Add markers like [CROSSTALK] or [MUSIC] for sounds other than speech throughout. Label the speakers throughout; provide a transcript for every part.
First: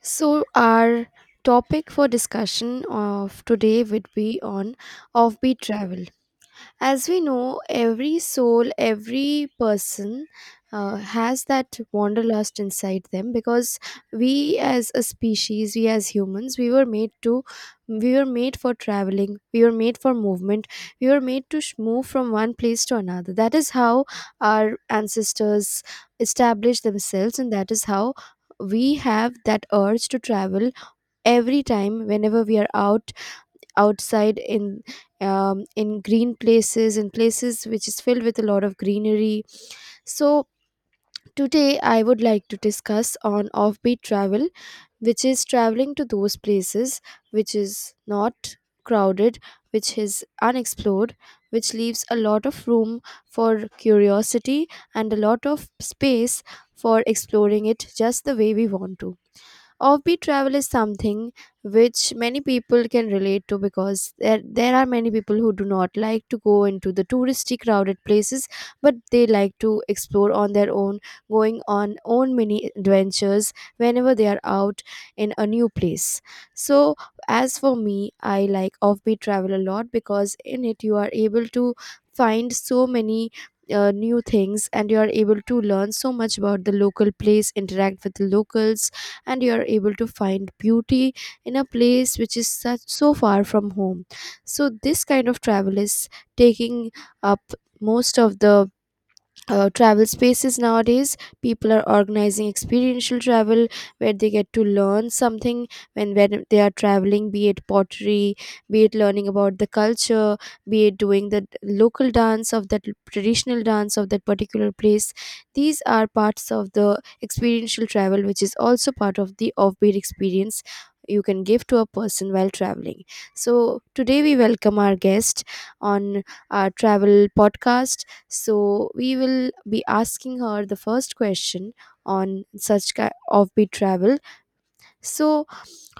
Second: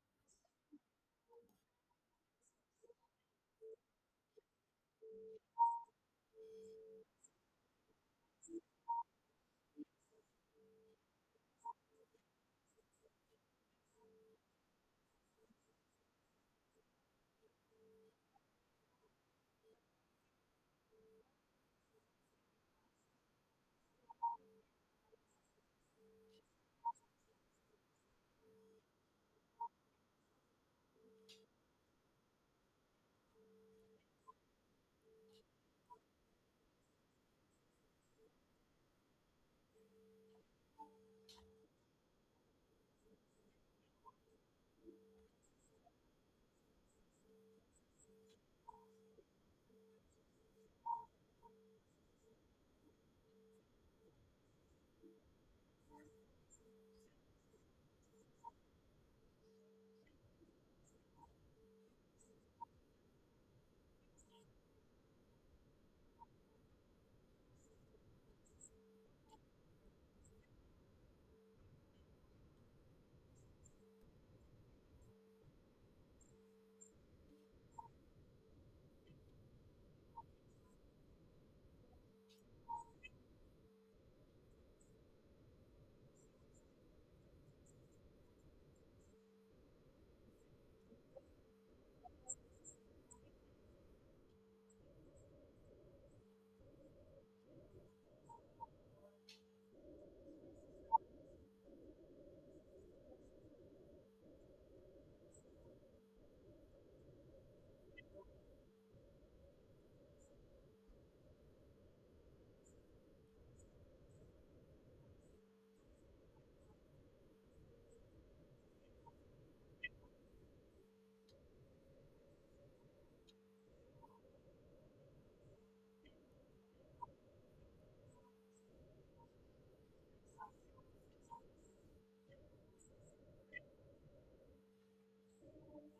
Speaker 1: So, our topic for discussion of today would be on offbeat travel. As we know, every soul, every person has that wanderlust inside them, because we as a species, we as humans, we were made for traveling, we were made for movement, we were made to move from one place to another. That is how our ancestors established themselves, and that is how we have that urge to travel every time whenever we are out outside in green places, in places which is filled with a lot of greenery. So today I would like to discuss on offbeat travel, which is traveling to those places which is not crowded, which is unexplored, which leaves a lot of room for curiosity and a lot of space for exploring it just the way we want to. Offbeat travel is something which many people can relate to, because there are many people who do not like to go into the touristy crowded places, but they like to explore on their own, going on own mini adventures whenever they are out in a new place. So as for me, I like offbeat travel a lot, because in it you are able to find so many new things, and you are able to learn so much about the local place, interact with the locals, and you are able to find beauty in a place which is so far from home. So this kind of travel is taking up most of the travel spaces nowadays. People are organizing experiential travel where they get to learn something when they are traveling, be it pottery, be it learning about the culture, be it doing the local dance of that, traditional dance of that particular place. These are parts of the experiential travel, which is also part of the offbeat experience you can give to a person while traveling. So today we welcome our guest on our travel podcast, so we will be asking her the first question on
Speaker 2: Thank
Speaker 1: such
Speaker 2: you.
Speaker 1: offbeat travel. So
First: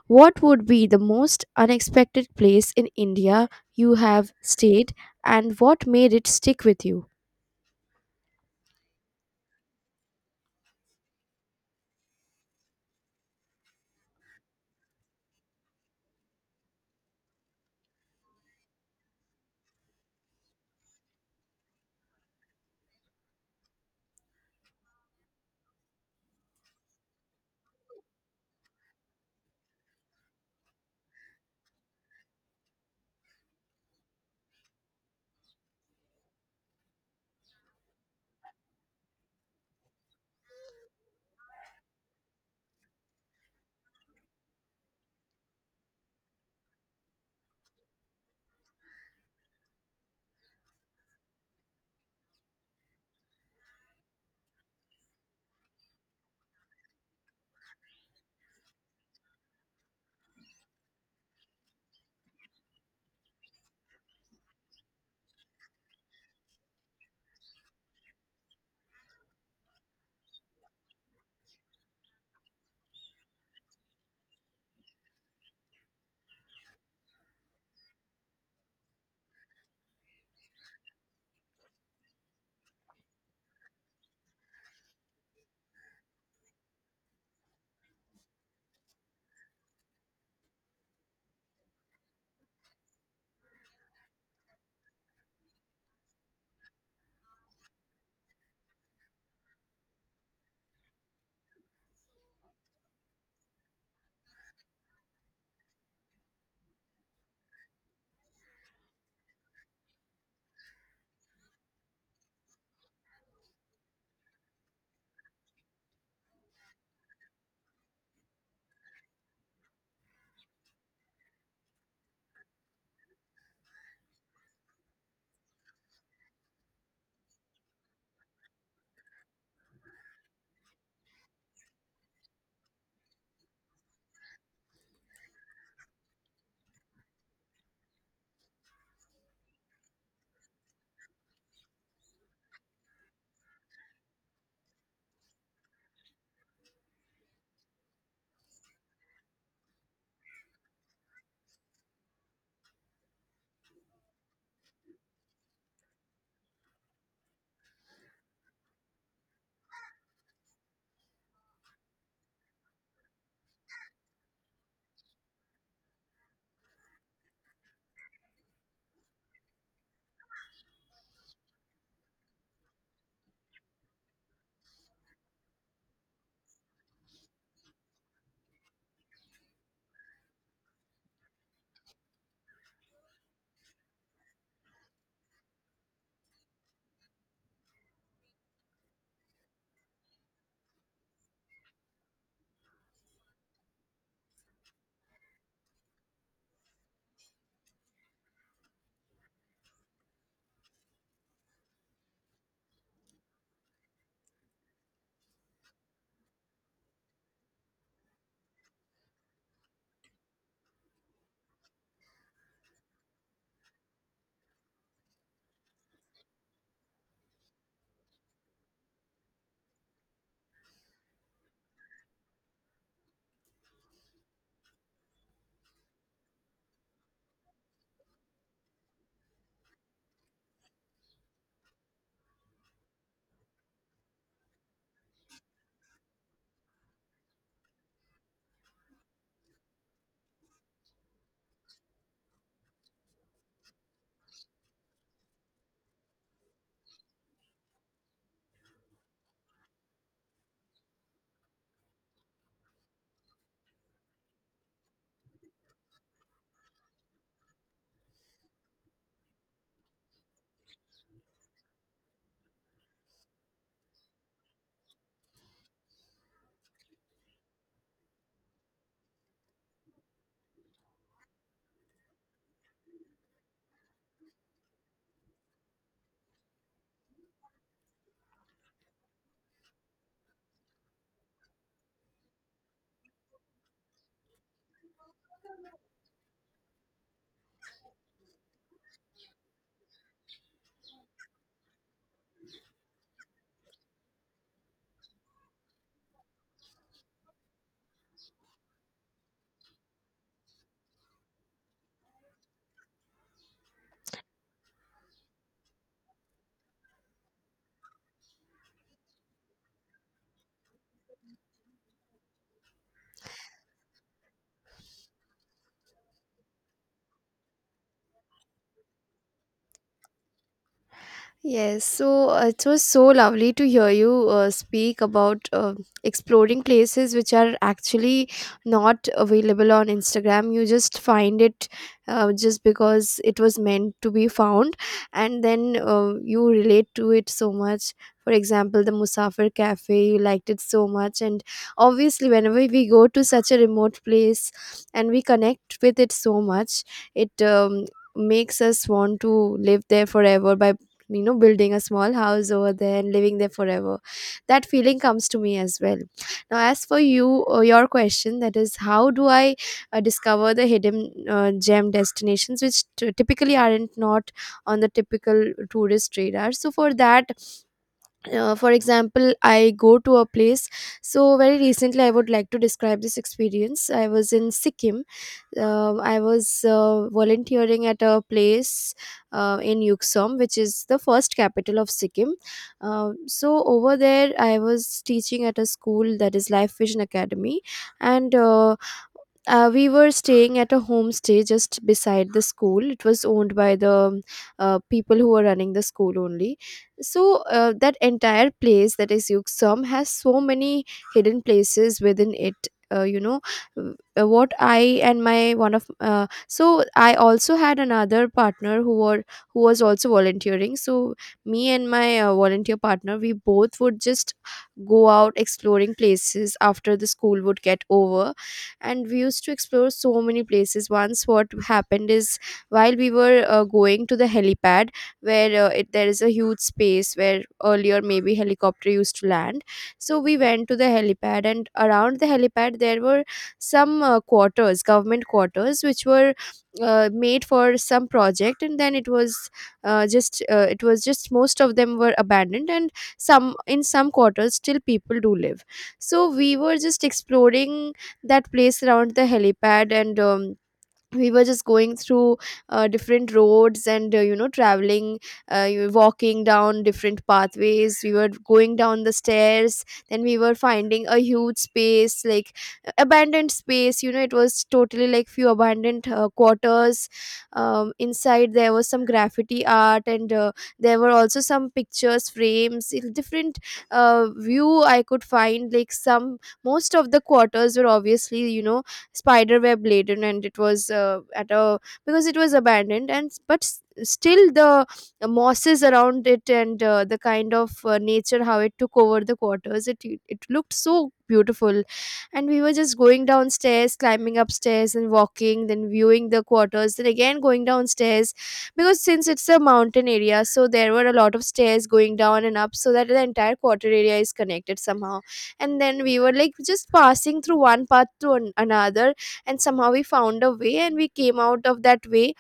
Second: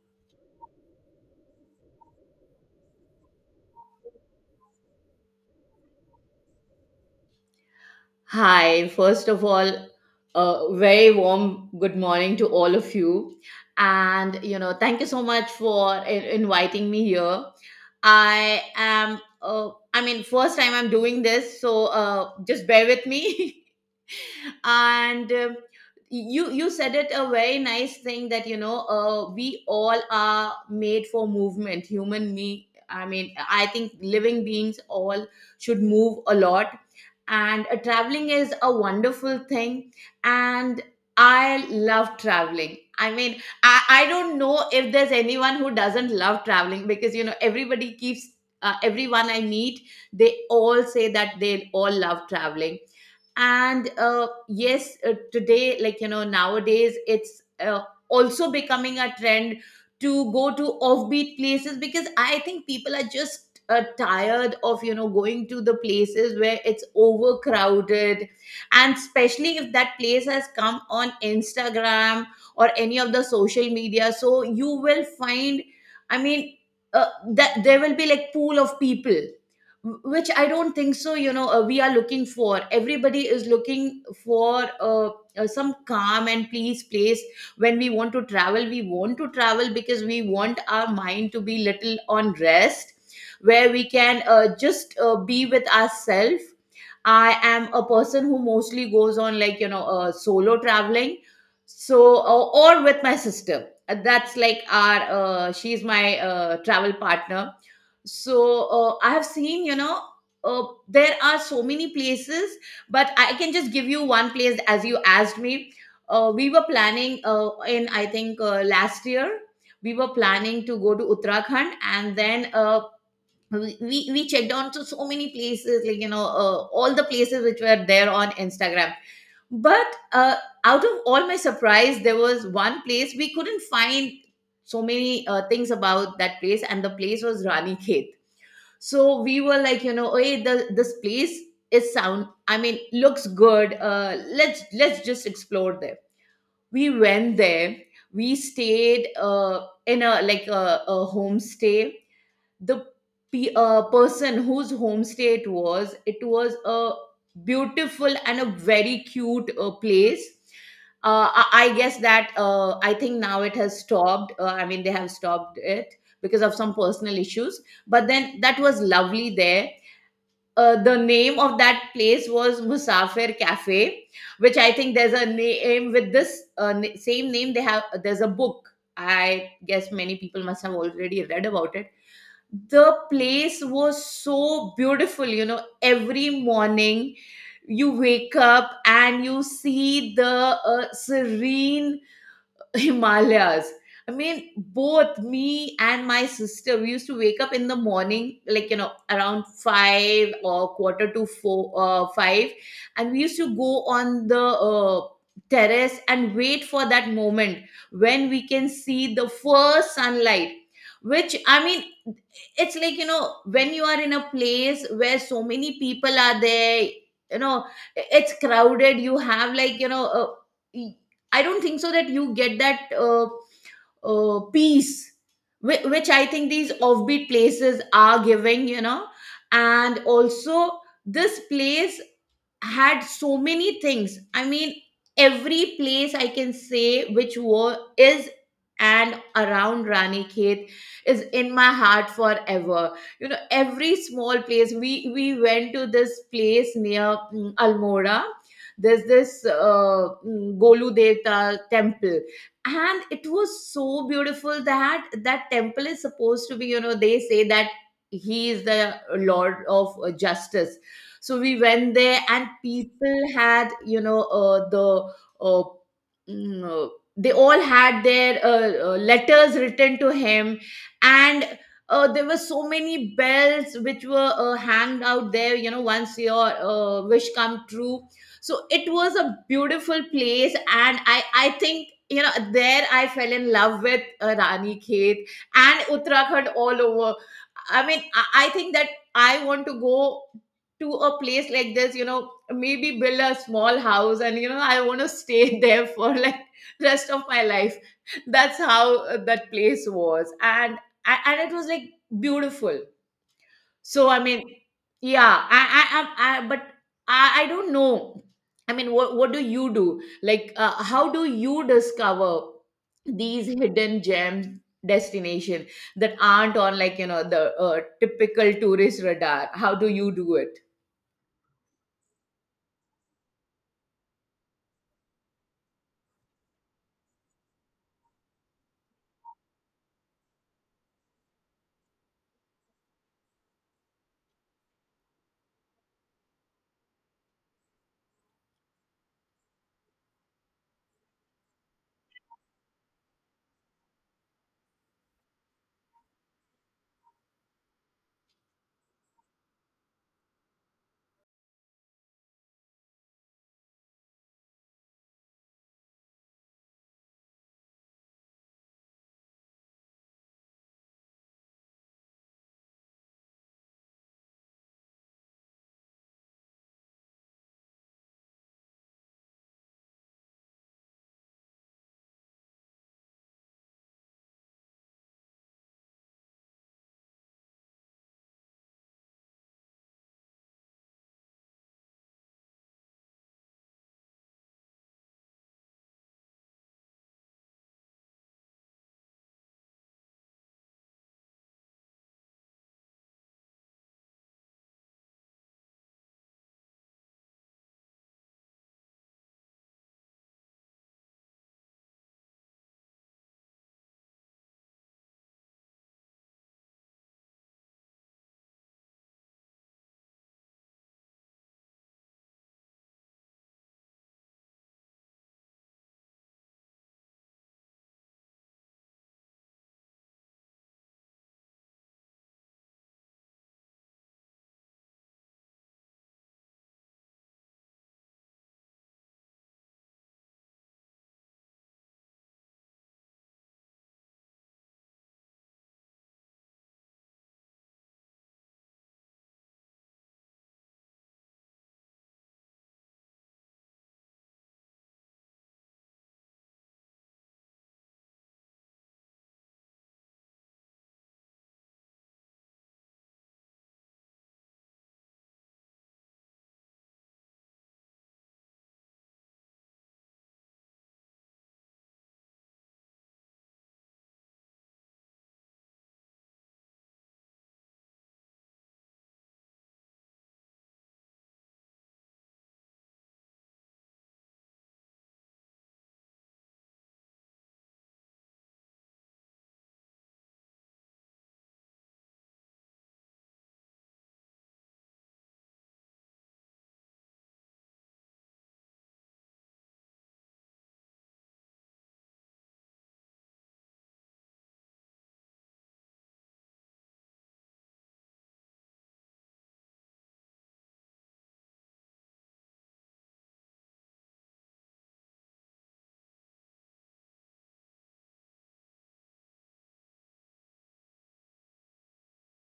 Speaker 1: what would be the most unexpected place in India you have stayed, and what made it stick with you?
Speaker 2: Hi, first of all, a very warm good morning to all of you. And, you know, thank you so much for inviting me here. I am, I mean, first time I'm doing this, so just bear with me. [LAUGHS] and You said it a very nice thing that you know we all are made for movement human me I mean I think living beings all should move a lot. And traveling is a wonderful thing and I love traveling. I don't know if there's anyone who doesn't love traveling, because you know everybody keeps everyone I meet, they all say that they all love traveling. And yes, today, like you know, nowadays it's also becoming a trend to go to offbeat places, because I think people are just tired of you know going to the places where it's overcrowded. And especially if that place has come on instagram or any of the social media, so you will find, I mean, that there will be like pool of people, which I don't think so. You know, we are looking for. Everybody is looking for some calm and peace place when we want to travel. We want to travel because we want our mind to be little on rest, where we can just be with ourselves. I am a person who mostly goes on, like you know, solo traveling, so or with my sister. That's like our she's my travel partner. So I have seen, you know, there are so many places, but I can just give you one place as you asked me. We were planning, in I think last year we were planning to go to uttarakhand. And then we checked on to so many places, like you know, all the places which were there on instagram. But uh, out of all my surprise, there was one place we couldn't find so many things about, that place. And the place was rani Khet. So we were like, you know, hey, this place is sound I mean looks good. Let's just explore there. We went there. We stayed in a like a homestay. The person whose homestay it was, it was a beautiful and a very cute place. I guess that I think now it has stopped. I mean, they have stopped it because of some personal issues, but then that was lovely there. The name of that place was Musafir Cafe, which I think there's a name with this same name. They have, there's a book. I guess many people must have already read about it. The place was so beautiful, you know. Every morning you wake up and you see the serene [LAUGHS] himalayas. I mean, both me and my sister, we used to wake up in the morning like you know around 5 or quarter to 4, 5, and we used to go on the terrace and wait for that moment when we can see the first sunlight. Which, I mean, it's like you know when you are in a place where so many people are there, you know, it's crowded, you have like you know, y- I don't think so that you get that peace which, I think these offbeat places are giving, you know. And also this place had so many things. I mean, every place I can say which war is and around Ranikhet is in my heart forever. You know, every small place. We went to this place near Almora. There's this Golu Devta temple. And it was so beautiful that that temple is supposed to be, you know, they say that he is the Lord of Justice. So we went there and people had, you know, uh, mm, uh, they all had their letters written to him. And there were so many bells which were hanged out there, you know, once your wish come true. So it was a beautiful place. And I think, you know, there I fell in love with rani khet and uttarakhand all over. I think that I want to go to a place like this, you know, maybe build a small house, and you know, I want to stay [LAUGHS] there for like rest of my life. That's how that place was. And it was like beautiful. So I mean, yeah, I but I don't know. I mean, what do you do, like how do you discover these hidden gems destination that aren't on like you know the typical tourist radar? How do you do it?
Speaker 1: Yes, so it was so lovely to hear you speak about exploring places which are actually not available on Instagram. You just find it just because it was meant to be found, and then you relate to it so much. For example, the Musafir Cafe, you liked it so much, and obviously, whenever we go to such a remote place and we connect with it so much, it makes us want to live there forever by you know building a small house over there and living there forever. That feeling comes to me as well. Now as for you, your question, that is how do I discover the hidden gem destinations which typically aren't not on the typical tourist radar. So for that, for example, I go to a place. So very recently I would like to describe this experience. I was in Sikkim. I was volunteering at a place in Yuksom, which is the first capital of Sikkim. uh, so over there I was teaching at a school, that is Life Vision Academy. And we were staying at a homestay just beside the school. It was owned by the people who were running the school only. So that entire place, that is Yuksam, has so many hidden places within it, you know, what I and my one of so I also had another partner who was also volunteering. So me and my volunteer partner, we both would just go out exploring places after the school would get over, and we used to explore so many places. Once what happened is, while we were going to the helipad, where there is a huge space where earlier maybe helicopter used to land. So we went to the helipad, and around the helipad there were some quarters, government quarters, which were made for some project, and then it was just it was just, most of them were abandoned, and some, in some quarters still people do live. So we were just exploring that place around the helipad, and we were just going through different roads and you know traveling, walking down different pathways. We were going down the stairs, then we were finding a huge space like abandoned space, you know it was totally like few abandoned quarters. Inside there was some graffiti art, and there were also some pictures frames in different view. I could find like some, most of the quarters were obviously you know spider web laden, and it was at a because it was abandoned, and still the mosses around it, and the kind of nature, how it took over the quarters, it looked so beautiful. And we were just going downstairs, climbing upstairs and walking, then viewing the quarters, then again going downstairs, because since it's a mountain area, so there were a lot of stairs going down and up, so that the entire quarter area is connected somehow. And then we were like just passing through one path to another, and somehow we found a way, and we came out of that way.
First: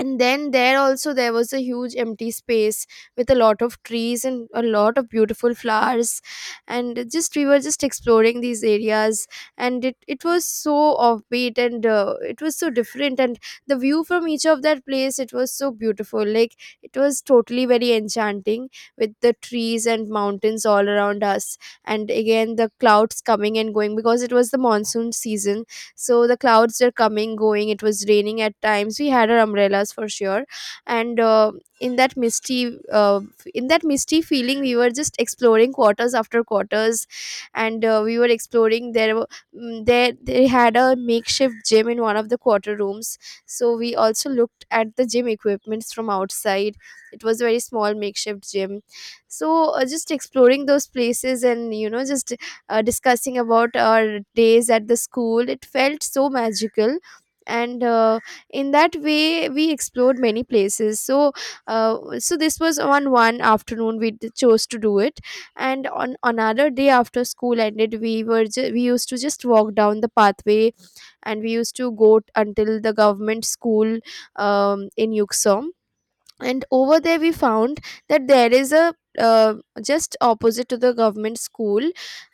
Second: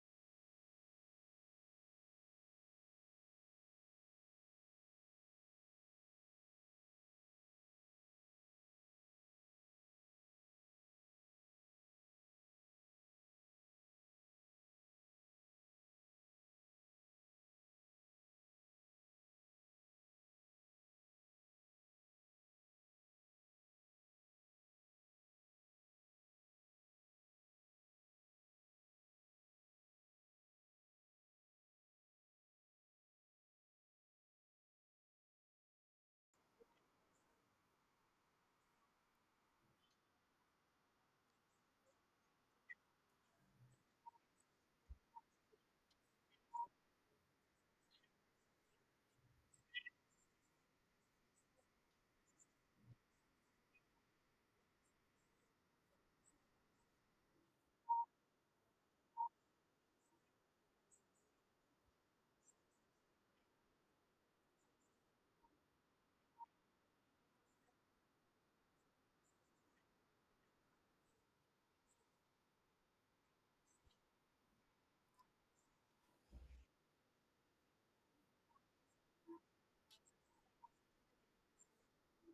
Speaker 1: And then there also there was a huge empty space with a lot of trees and a lot of beautiful flowers, and just we were just exploring these areas. And it was so offbeat, and it was so different, and the view from each of that place, it was so beautiful, like it was totally very enchanting, with the trees and mountains all around us, and again the clouds coming and going, because it was the monsoon season. So the clouds were coming going, it was raining at times, we had our umbrellas for sure. And in that misty uh, in that misty feeling, we were just exploring quarters after quarters. And we were exploring, there they had a makeshift gym in one of the quarter rooms, so we also looked at the gym equipments from outside. It was a very small makeshift gym. So just exploring those places and you know just discussing about our days at the school, it felt so magical. And in that way, we explored many places. So, so this was on one afternoon we chose to do it. And on another day, after school ended, we were we used to just walk down the pathway, and we used to go until the government school in Yuksong, and over there we found that there is a uh, just opposite to the government school,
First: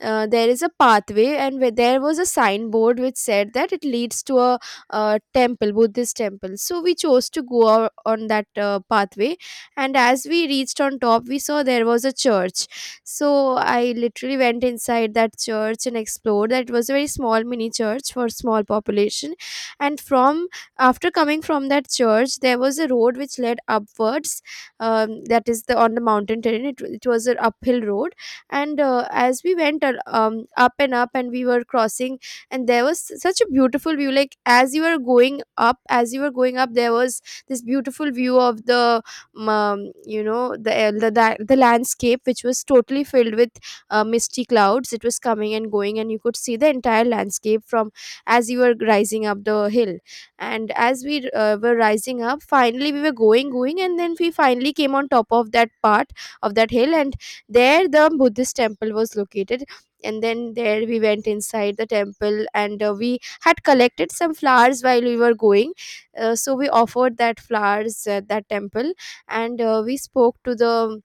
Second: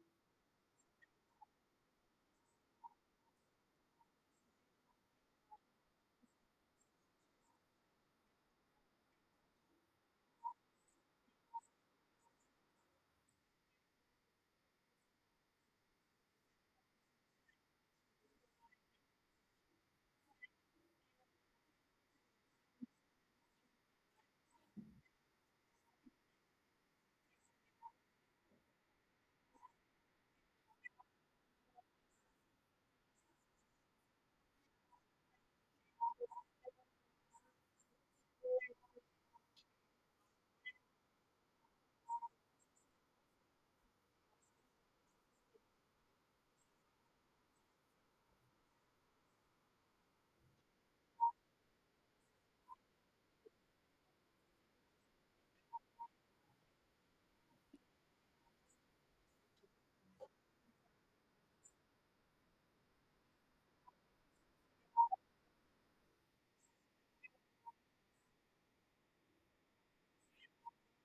Speaker 1: there is a pathway, and where there was a signboard which said that it leads to a temple Buddhist temple. So we chose to go on that pathway. And as we reached on top, we saw there was a church. So I literally went inside that church and explored that. It was a very small mini church for small population. And from after coming from that church, there was a road which led upwards, that is the on the mountain terrain, it was an uphill road. And as we went up and up, and we were crossing, and there was such a beautiful view, like as you were going up, as you were going up, there was this beautiful view of the you know the landscape, which was totally filled with misty clouds. It was coming and going, and you could see the entire landscape from as you were rising up the hill. And as we were rising up, finally we were going, and then we finally came on top of that part of that hill, and there the Buddhist temple was located. And then there we went inside the temple, and we had collected some flowers while we were going, so we offered that flowers at that temple. And we spoke to the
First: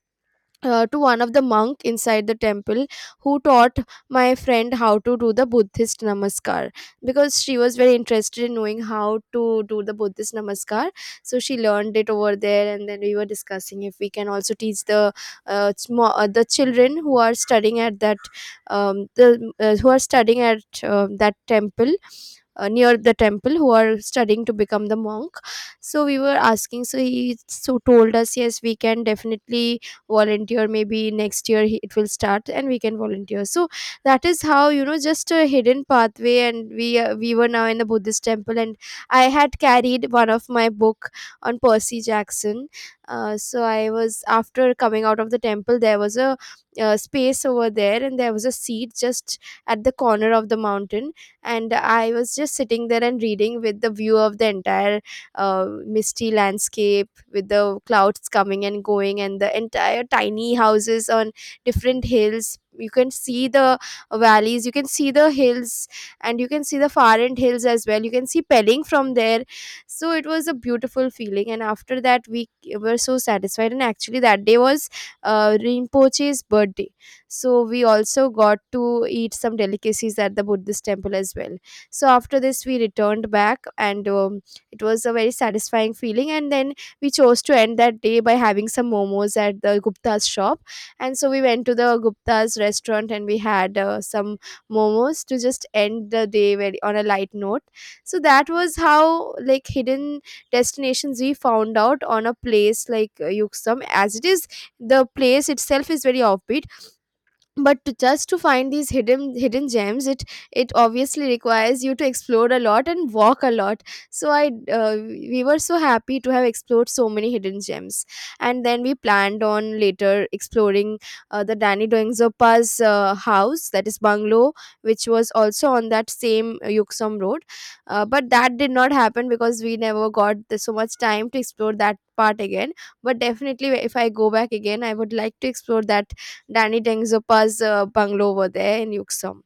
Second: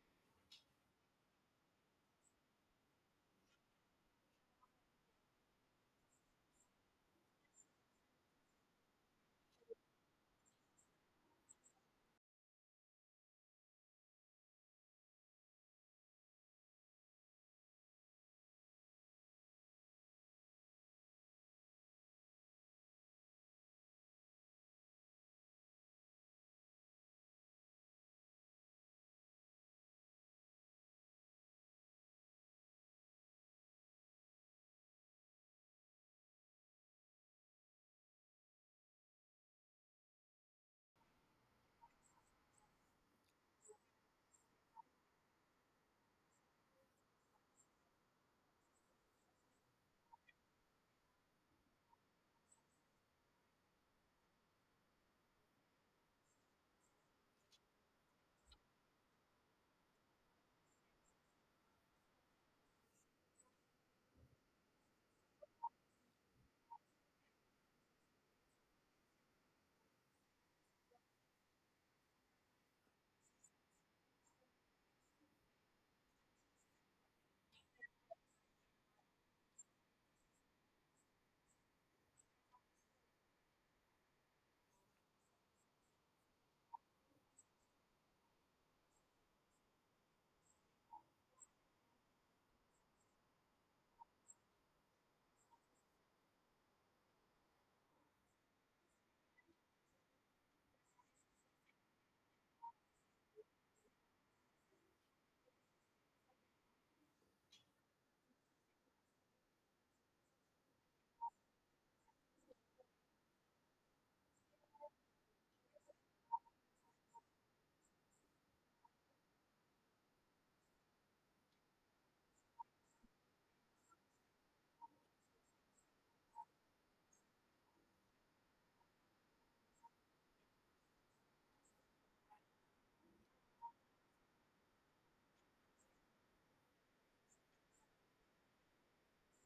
Speaker 1: to one of the monk inside the temple, who taught my friend how to do the Buddhist namaskar, because she was very interested in knowing how to do the Buddhist namaskar. So she learned it over there, and then we were discussing if we can also teach the the children who are studying at that the who are studying at that temple, near the temple, who are studying to become the monk. So we were asking, so he so told us yes, we can definitely volunteer maybe next year, he- it will start and we can volunteer. So that is how, you know, just a hidden pathway. And we were now in the Buddhist temple, and I had carried one of my book on Percy Jackson. So I was, after coming out of the temple, there was a space over there, and there was a seat just at the corner of the mountain, and I was just sitting there and reading with the view of the entire misty landscape with the clouds coming and going, and the entire tiny houses on different hills. You can see the valleys, you can see the hills, and you can see the far end hills as well. You can see Pelling from there. So it was a beautiful feeling, and after that we were so satisfied. And actually that day was Rinpoche's birthday, so we also got to eat some delicacies at the Buddhist temple as well. So after this we returned back, and it was a very satisfying feeling, and then we chose to end that day by having some momos at the Gupta's shop. And so we went to the Gupta's restaurant and we had some momos to just end the day, very, on a light note. So that was how, like, hidden destinations we found out on a place like Yuksum. As it is, the place itself is very offbeat, but to just to find these hidden gems, it obviously requires you to explore a lot and walk a lot. So i uh, we were so happy to have explored so many hidden gems, and then we planned on later exploring the Danny Doingzopa's house, that is bungalow, which was also on that same Yuksom road. Uh, but that did not happen because we never got the, so much time to explore that part again. But definitely if I go back again, I would like to explore that Danny Dengzopa's bungalow over there in Yuksum.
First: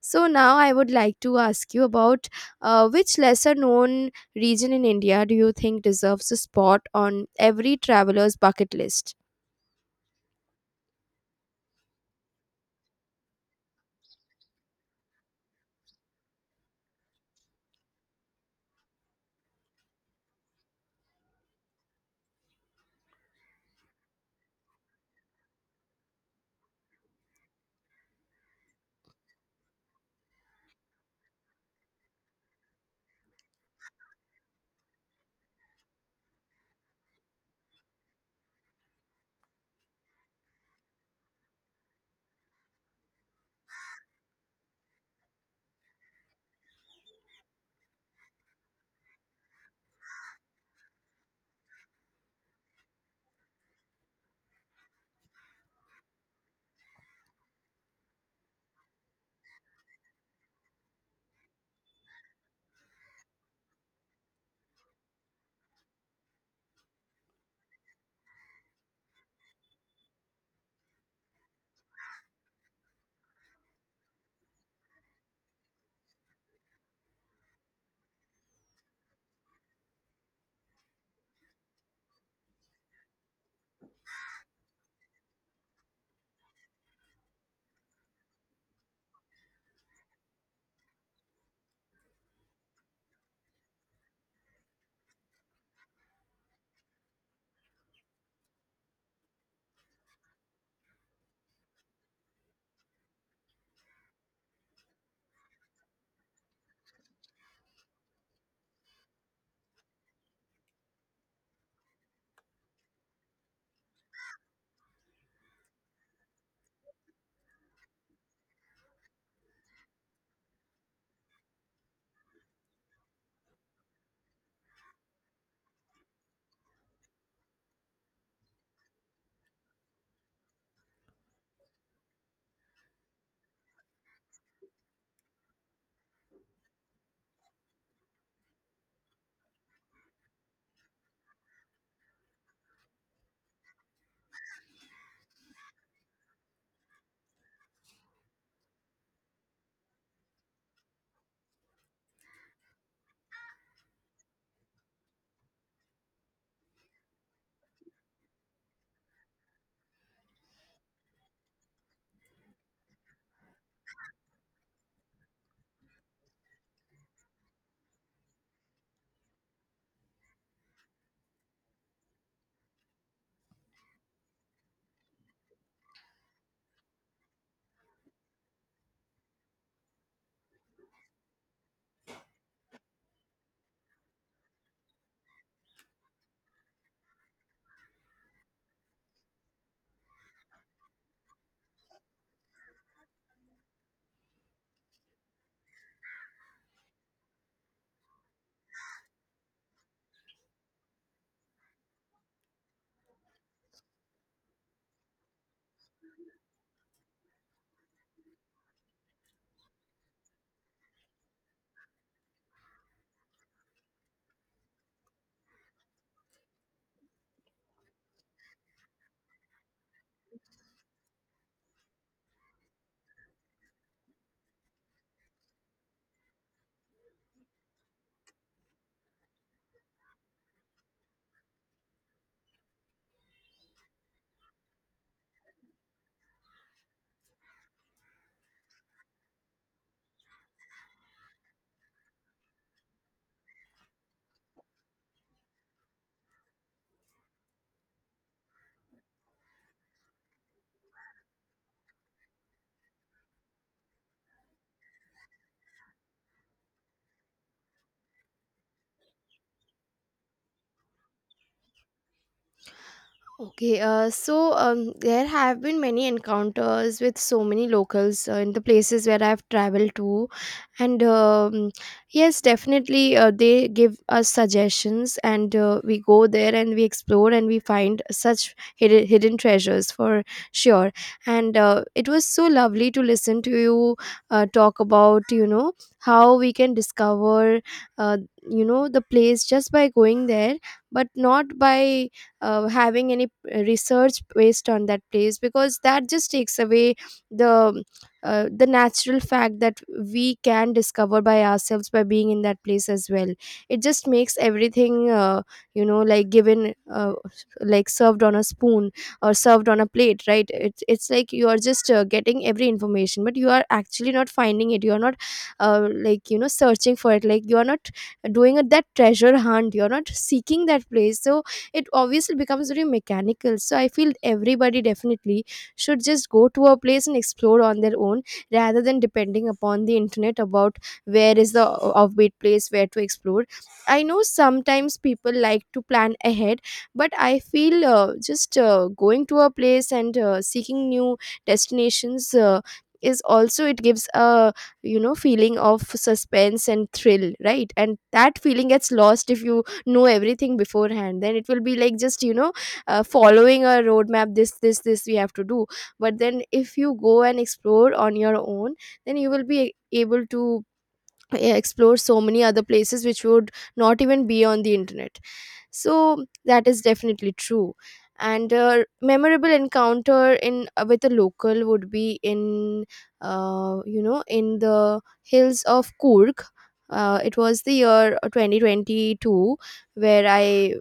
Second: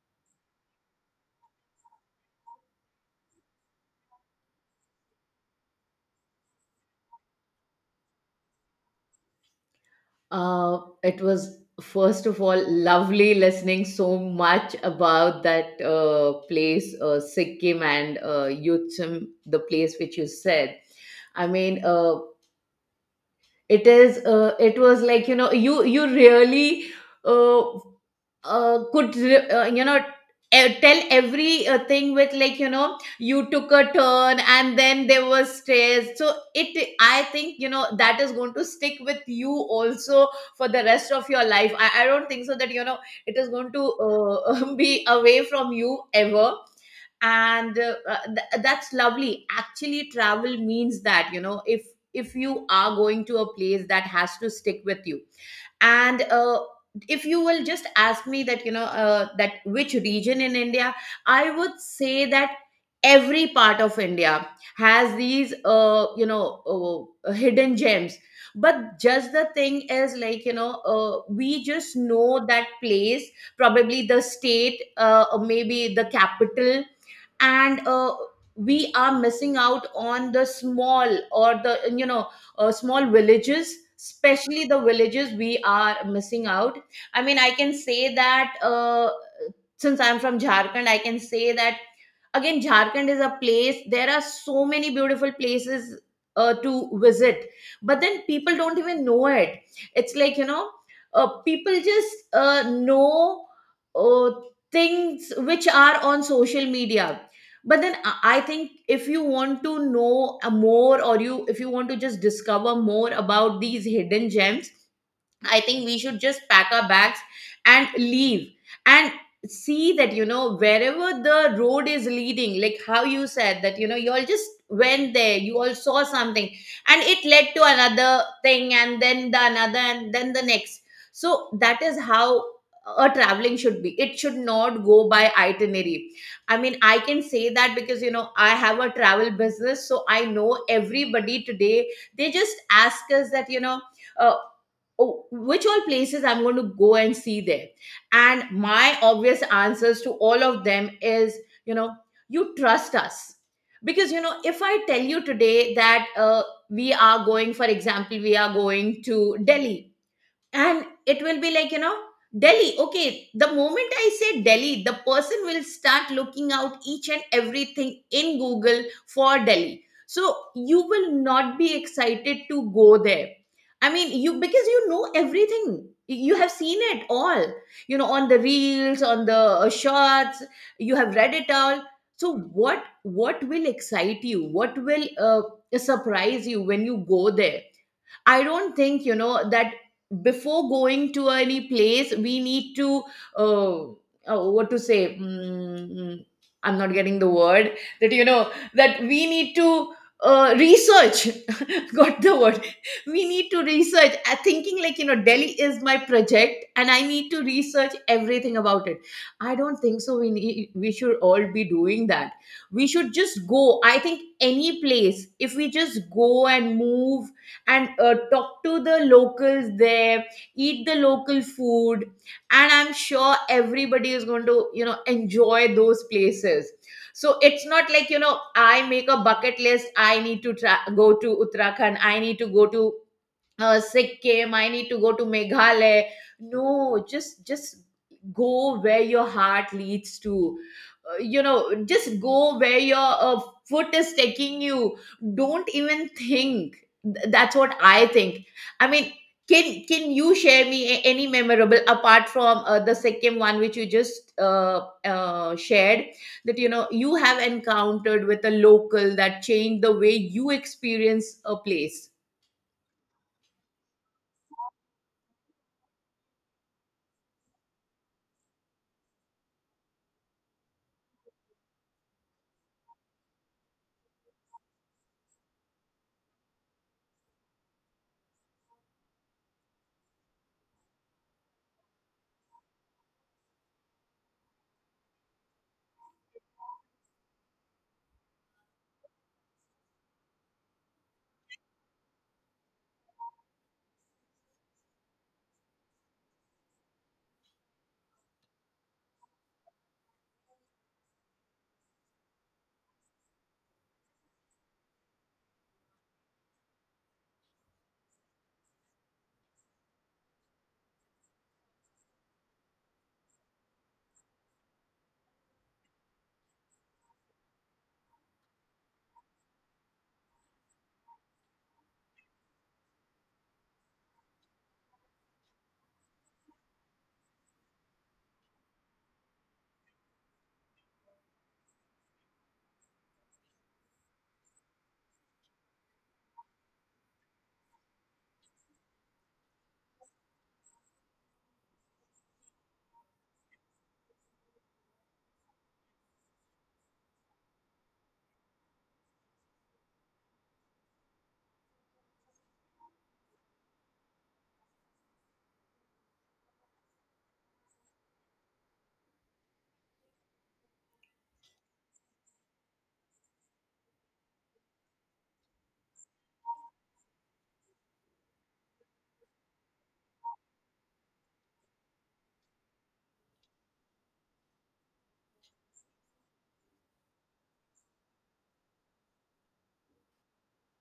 Speaker 1: So now I would like to ask you about which lesser known region in India do you think deserves a spot on every traveler's bucket list?
Speaker 2: It was first of all lovely listening so much about that place, Sikkim and Yutsum, the place which you said. I mean, it was like you know you really uh, you know tell every thing with like, you know, you took a turn and then there was stairs. So it I think, you know, that is going to stick with you also for the rest of your life. I don't think so that, you know, it is going to [LAUGHS] be away from you ever. And that's lovely. Actually, travel means that, you know, if you are going to a place, that has to stick with you. And if you will just ask me that, you know, that which region in india, I would say that every part of india has these you know hidden gems. But just the thing is, like you know, we just know that place, probably the state or maybe the capital. And we are missing out on the small or the, you know, small villages. Especially the villages, we are missing out. I mean, I can say that since I'm from Jharkhand, I can say that, again, Jharkhand is a place, there are so many beautiful places to visit, but then people don't even know it. It's like, you know, people just know uh, things which are on social media. But then I think, if you want to know more, or you, if you want to just discover more about these hidden gems, I think we should just pack our bags and leave and see that, you know, wherever the road is leading, like how you said that, you know, you all just went there, you all saw something, and it led to another thing, and then the another, and then the next. So that is how a traveling should be. It should not go by itinerary. I mean, I can say that because, you know, I have a travel business. So I know everybody today, they just ask us that, you know, uh, oh, which all places I'm going to go and see there. And my obvious answers to all of them is, you know, you trust us. Because, you know, if I tell you today that we are going, for example, we are going to Delhi, and it will be like, you know, Delhi, okay, the moment I say Delhi, the person will start looking out each and everything in google for Delhi. So you will not be excited to go there. I mean, you, because you know everything, you have seen it all, you know, on the reels, on the shots, you have read it all. So what will excite you? What will surprise you when you go there? I don't think, you know, that before going to any place, we need to, uh, what to say? I'm not getting the word that, you know, that we need to research. [LAUGHS] Got the word. We need to research. I thinking, like you know, Delhi is my project and I need to research everything about it. I don't think so we need, we should all be doing that. We should just go. I think any place, if we just go and move and talk to the locals there, eat the local food, and I'm sure everybody is going to, you know, enjoy those places. So it's not like, you know, I make a bucket list, I need to go to uttarakhand, I need to go to Sikkim, I need to go to Meghalaya. No, just go where your heart leads to. You know, just go where your foot is taking you. Don't even think. That's what I think. I mean, can you share me any memorable, apart from the Sikkim one which you just shared, that you know you have encountered with a local that changed the way you experience a place?
Speaker 1: Okay, there have been many encounters with so many locals in the places where I've traveled to, and yes, definitely they give us suggestions, and we go there and we explore and we find such hidden treasures for sure. And it was so lovely to listen to you talk about, you know, how we can discover uh, you know, the place just by going there, but not by having any research based on that place, because that just takes away the the natural fact that we can discover by ourselves by being in that place as well. It just makes everything you know, like given like served on a spoon, or served on a plate, right? It's like you are just getting every information, but you are actually not finding it. You are not like, you know, searching for it. Like, you are not doing a, that treasure hunt. You are not seeking that place. So it obviously becomes very mechanical. So I feel everybody definitely should just go to a place and explore on their own, rather than depending upon the internet about where is the offbeat place, where to explore. I know sometimes people like to plan ahead, but I feel just going to a place and seeking new destinations is also, it gives a, you know, feeling of suspense and thrill, right? And that feeling gets lost if you know everything beforehand. Then it will be like, just, you know, following a roadmap, this we have to do. But then if you go and explore on your own, then you will be able to explore so many other places which would not even be on the internet. So that is definitely true. And a memorable encounter in with a local would be in you know, in the hills of Kurg. Uh, it was the year 2022, where I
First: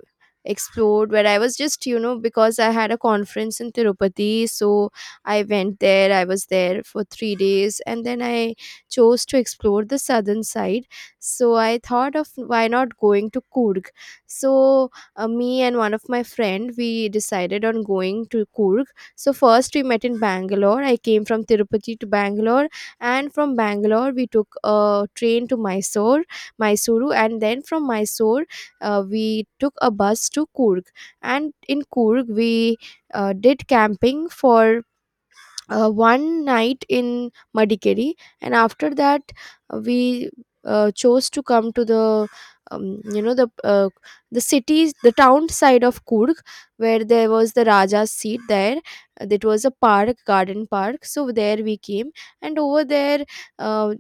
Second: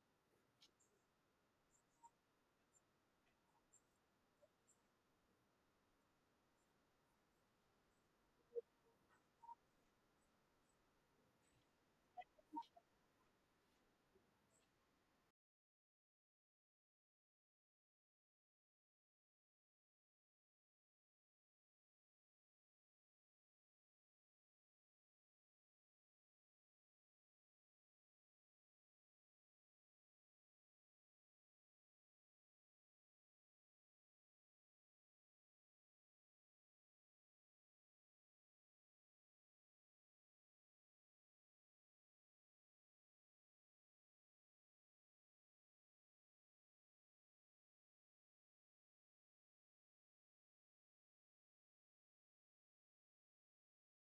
Speaker 1: explored, where I was just, you know, because I had a conference in Tirupati. So I went there, I was there for 3 days, and then I chose to explore the southern side. So I thought of, why not going to Kurg? So me and one of my friend, we decided on going to Kurg. So first we met in Bangalore. I came from Tirupati to Bangalore, and from Bangalore we took a train to Mysore, Mysuru, and then from Mysore we took a bus to Coorg, and in Coorg we did camping for one night in Madikeri, and after that we chose to come to the you know, the cities, the town side of Kurg, where there was the Raja's seat. There, uh, that was a park, garden park. So there we came, and over there. Uh,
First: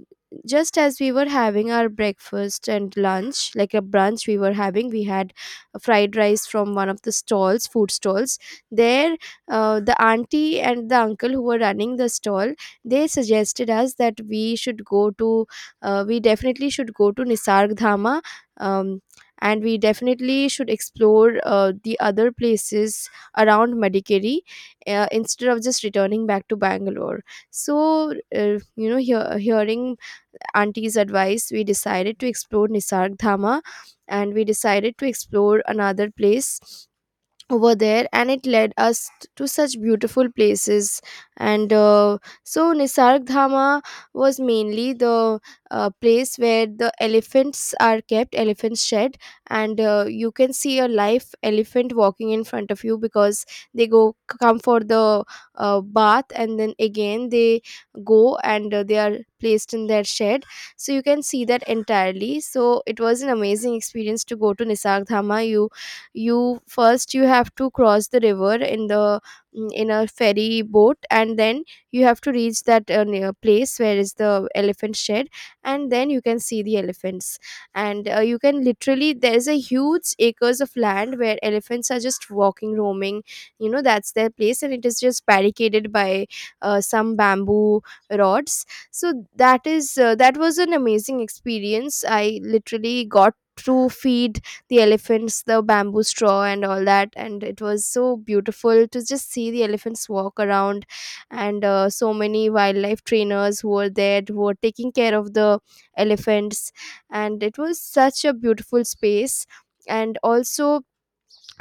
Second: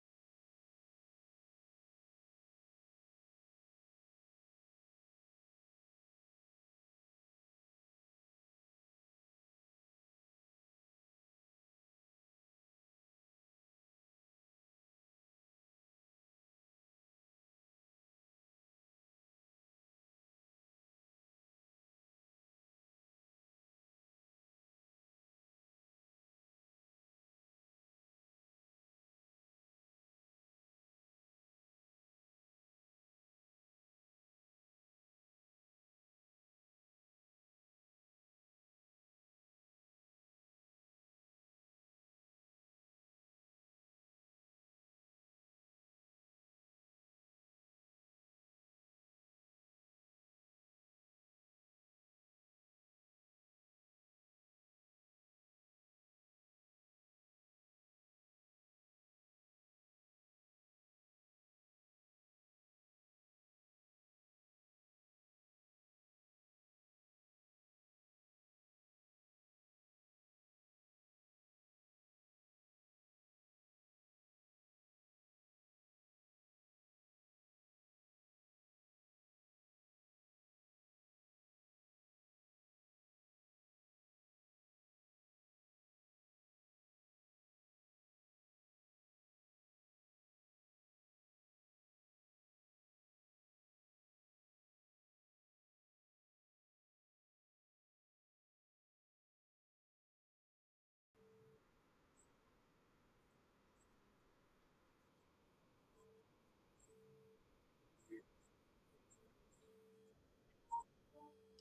Speaker 1: just as we were having our breakfast and lunch, like a brunch, we were having, we had fried rice from one of the stalls, food stalls there. Uh, the auntie and the uncle who were running the stall, they suggested us that we should go to, we definitely should go to Nisarg Dhama, um, and we definitely should explore the other places around Madikeri instead of just returning back to Bangalore. So, you know, hearing auntie's advice, we decided to explore Nisarg Dhama, and we decided to explore another place over there, and it led us t- to such beautiful places. And so Nisarg Dhama was mainly the place where the elephants are kept, elephant shed. And you can see a live elephant walking in front of you, because they go, come for the bath, and then again they go and they are placed in their shed. So you can see that entirely. So it was an amazing experience to go to Nisarg Dhama. You first, you have to cross the river in the in a ferry boat, and then you have to reach that near place where is the elephant shed, and then you can see the elephants. And you can literally, there's a huge acres of land where elephants are just walking, roaming, you know, that's their place. And it is just barricaded by some bamboo rods. So that is that was an amazing experience. I literally got to feed the elephants the bamboo straw and all that. And it was so beautiful to just see the elephants walk around, and so many wildlife trainers who were there who were taking care of the elephants. And it was such a beautiful space. And also,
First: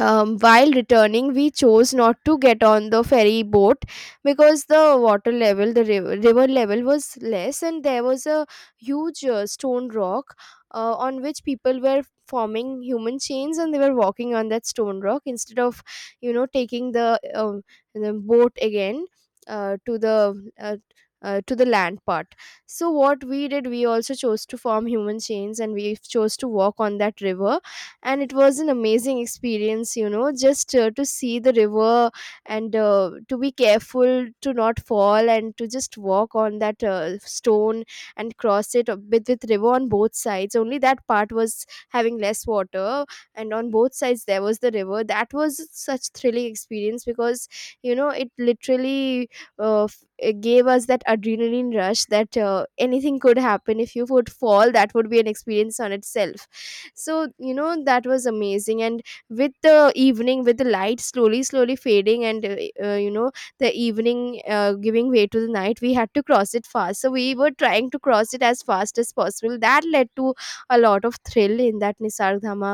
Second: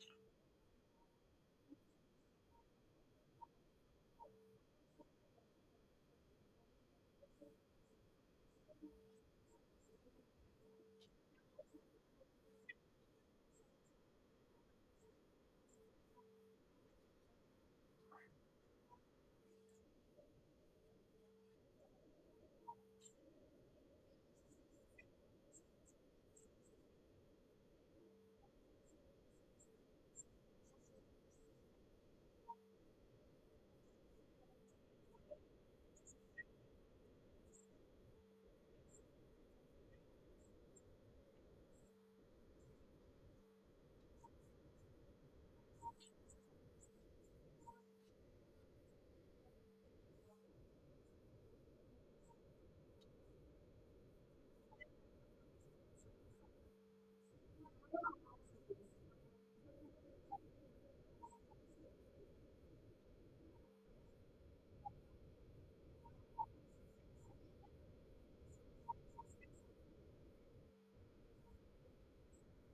Speaker 1: while returning, we chose not to get on the ferry boat, because the water level, the river, river level was less, and there was a huge stone rock on which people were forming human chains, and they were walking on that stone rock instead of, you know, taking the boat again to the. To the land part. So what we did, we also chose to form human chains, and we chose to walk on that river. And it was an amazing experience, you know, just to see the river, and to be careful to not fall, and to just walk on that stone and cross it with river on both sides. Only that part was having less water, and on both sides there was the river. That was such thrilling experience, because, you know, it literally it gave us that adrenaline rush, that anything could happen. If you would fall, that would be an experience on itself. So, you know, that was amazing. And with the evening, with the light slowly slowly fading, and you know, the evening giving way to the night, we had to cross it fast. So we were trying to cross it as fast as possible. That led to a lot of thrill in that Nisarg Dhama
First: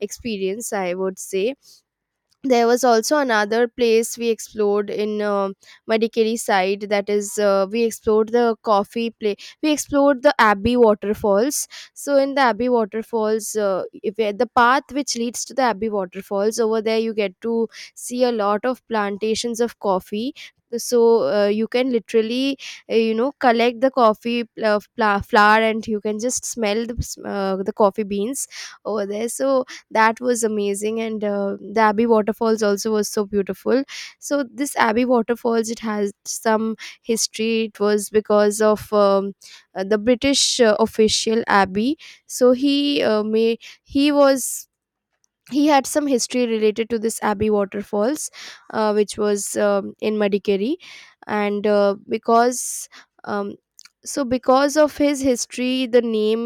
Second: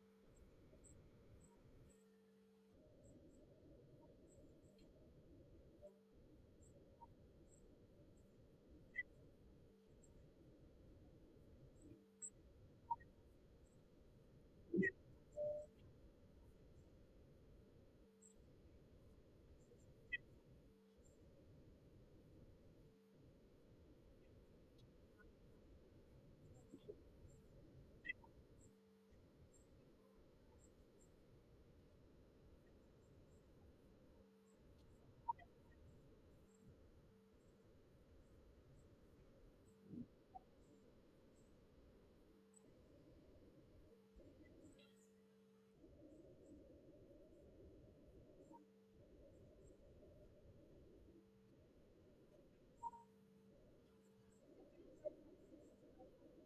Speaker 1: experience, I would say. There was also another place we explored in Madikeri side, that is we explored the coffee play, we explored the Abbey Waterfalls. So in the Abbey Waterfalls, if you- the path which leads to the Abbey Waterfalls, over there you get to see a lot of plantations of coffee. So you can literally you know, collect the coffee flower, and you can just smell the, the coffee beans over there. So that was amazing. And the Abbey Waterfalls also was so beautiful. So this Abbey Waterfalls, it has some history. It was because of the British official Abbey. So he may, he was, he had some history related to this Abbey Waterfalls which was in Madikeri. And because um, so because of his history, the name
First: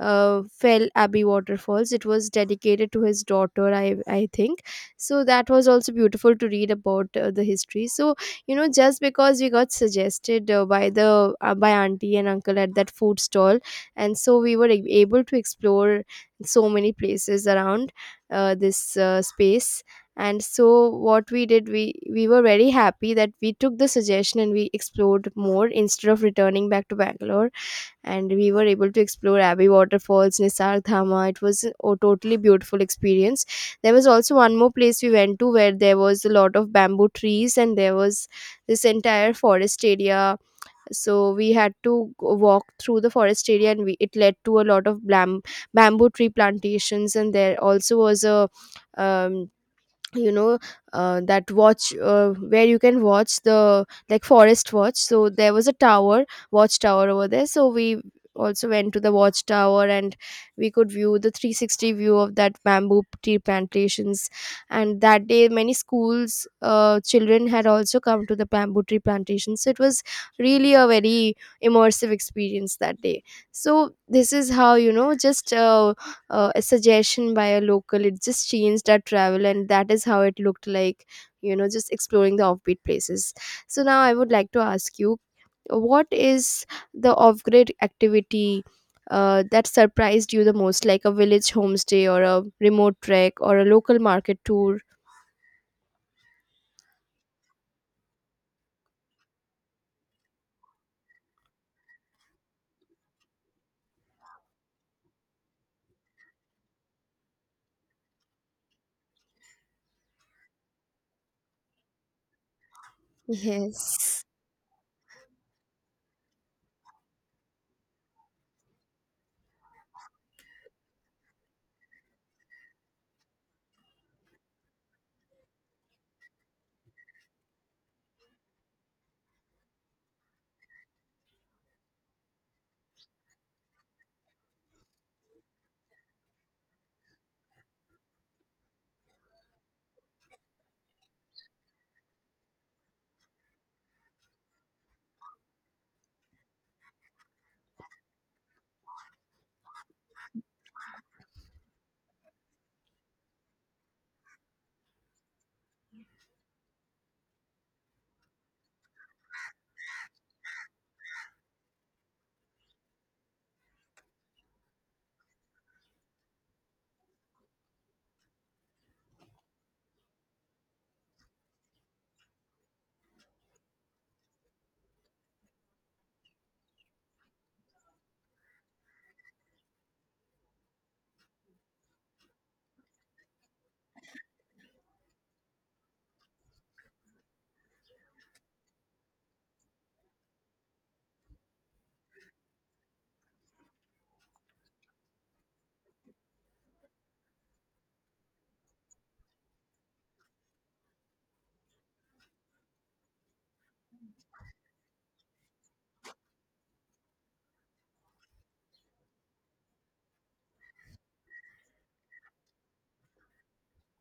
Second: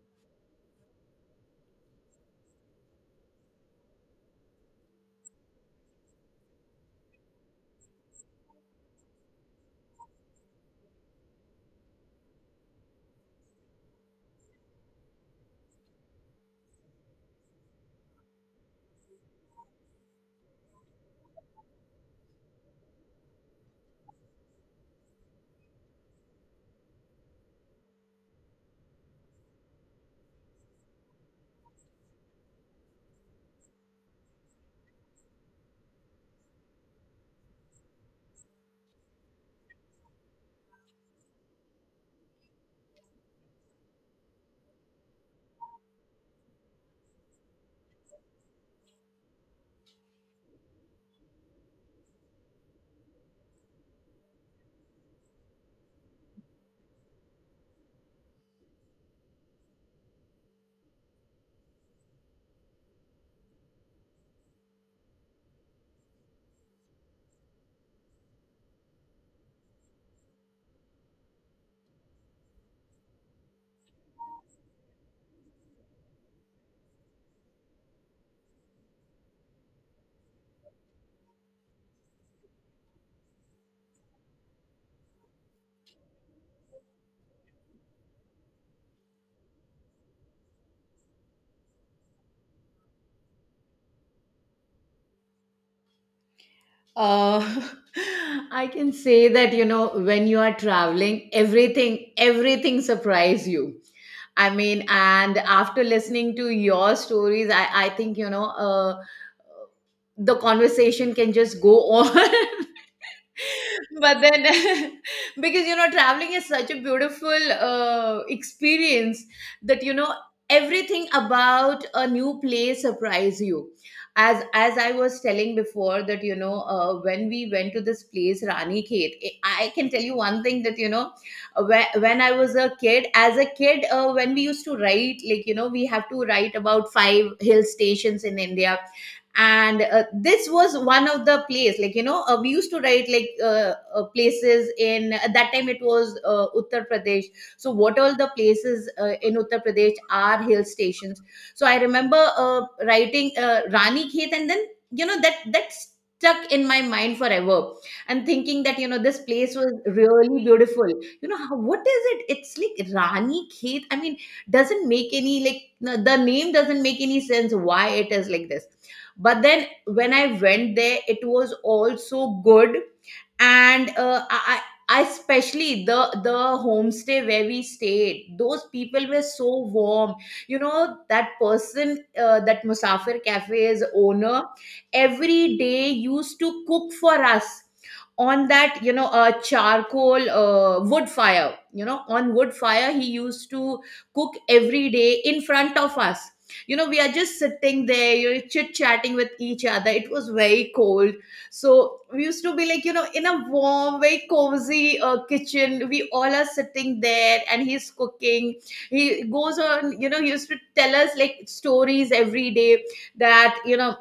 Speaker 1: fell Abbey Waterfalls, it was dedicated to his daughter, I think. So that was also beautiful to read about the history. So, you know, just because we got suggested by the by auntie and uncle at that food stall, and so we were able to explore so many places around this space. And so what we did, we were very happy that we took the suggestion and we explored more instead of returning back to Bangalore. And we were able to explore Abbey Waterfalls, Nisarg Dhama. It was a totally beautiful experience. There was also one more place we went to where there was a lot of bamboo trees, and there was this entire forest area. So we had to walk through the forest area, and we, it led to a lot of bamboo tree plantations. And there also was a um, you know, that watch, where you can watch the, like, forest watch. So there was a tower, watchtower over there. So we also went to the watchtower, and we could view the 360 view of that bamboo tea plantations. And that day many schools children had also come to the bamboo tree plantations. So it was really a very immersive experience that day. So this is how, you know, just a suggestion by a local, it just changed our travel, and that is how it looked like, you know, just exploring the offbeat places. So now I would like to ask you, what is the off-grid activity that surprised you the most, like a village homestay, or a remote trek, or a local market tour?
Speaker 2: Uh, [LAUGHS] I can say that you know when you are traveling, everything surprise you. I mean, and after listening to your stories, I think, you know, the conversation can just go on. [LAUGHS] But
Speaker 1: Yes,
Speaker 2: then, [LAUGHS] because, you know, traveling is such a beautiful experience that, you know, everything about a new place surprise you. As I was telling before, that, you know, when we went to this place, Rani Khet, I can tell you one thing that, you know, when I was a kid, as a kid, when we used to write, like, you know, we have to write about five hill stations in India, and this was one of the place, like, you know, we used to write, like, places in, at that time it was Uttar Pradesh. So what all the places in Uttar Pradesh are hill stations. So I remember writing Rani Khet, and then, you know, that stuck in my mind forever, and thinking that, you know, this place was really beautiful. You know how, what is it, it's like Rani Khet, I mean, doesn't make any, like, the name doesn't make any sense, why it is like this. But then when I went there, it was also good. And I especially, the homestay where we stayed, those people were so warm. You know, that person, that Musafir Cafe's owner, every day used to cook for us on that, you know, a charcoal wood fire. You know, on wood fire he used to cook every day in front of us. You know, we are just sitting there, you're chit chatting with each other, it was very cold. So we used to be like, you know, in a warm, very cozy kitchen. We all are sitting there and he's cooking. He goes on, you know, he used to tell us like stories every day that, you know,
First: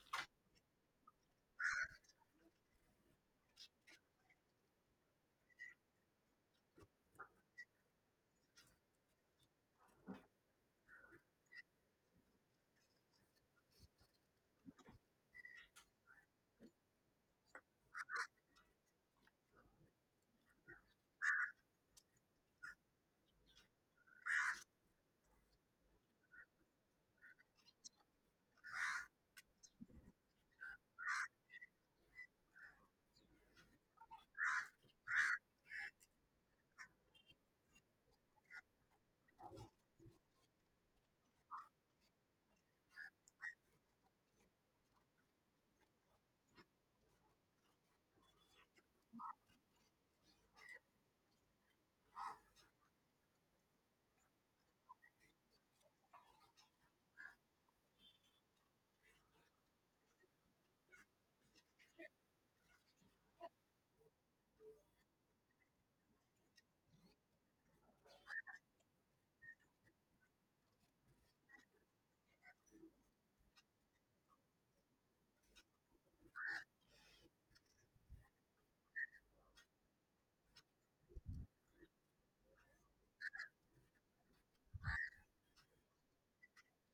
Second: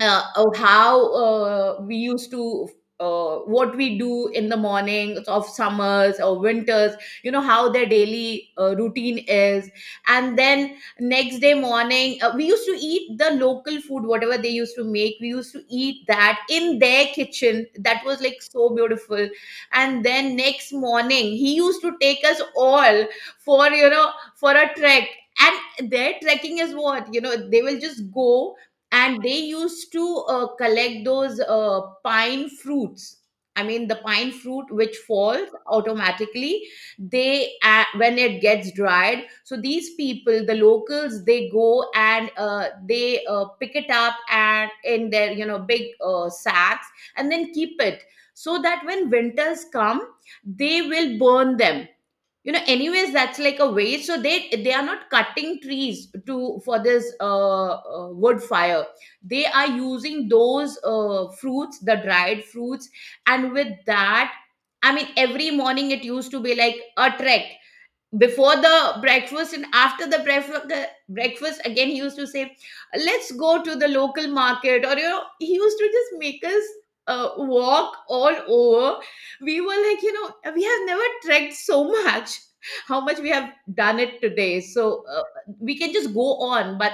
Speaker 2: of how we used to, what we do in the mornings of summers or winters. You know how their daily routine is. And then next day morning, we used to eat the local food, whatever they used to make, we used to eat that in their kitchen. That was like so beautiful. And then next morning he used to take us all for, you know, for a trek. And their trekking is what, you know, they will just go, and they used to collect those pine fruits. I mean the pine fruit which falls automatically, they, when it gets dried, so these people, the locals, they go and they pick it up, and in their, you know, big sacks, and then keep it, so that when winters come they will burn them. You know, anyways that's like a waste, so they are not cutting trees to, for this wood fire, they are using those fruits, the dried fruits. And with that, I mean every morning it used to be like a trek before the breakfast, and after the breakfast, breakfast again he used to say, let's go to the local market, or, you know, he used to just make us walk all over. We were like, you know, we have never trekked so much. [LAUGHS] How much we have done it today! So we can just go on, but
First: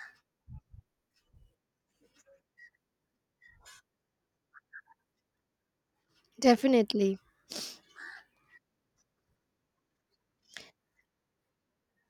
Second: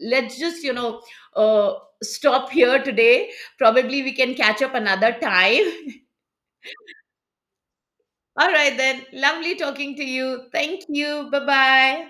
Speaker 2: let's just, you know, uh, stop here today, probably we can catch up another time.
Speaker 1: definitely.
Speaker 2: [LAUGHS] All right then, lovely talking to you, thank you, bye bye.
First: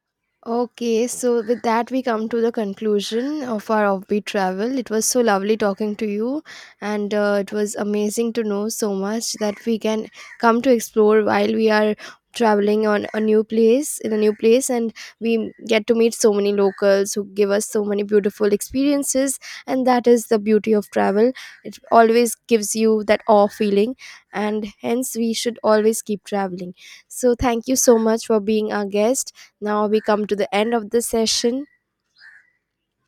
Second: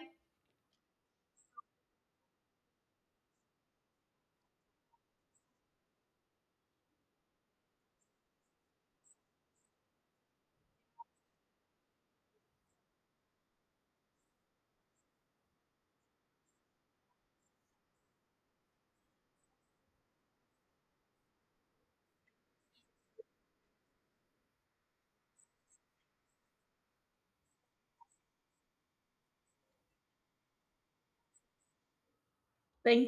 Speaker 1: Okay, so with that, we come to the conclusion of our offbeat travel. It was so lovely talking to you, and it was amazing to know so much that we can come to explore while we are traveling on a new place, in a new place. And we get to meet so many locals who give us so many beautiful experiences, and that is the beauty of travel. It always gives you that awe feeling, and hence we should always keep traveling. So thank you so much for being our guest. Now we come to the end of the session.
Speaker 2: Thank you.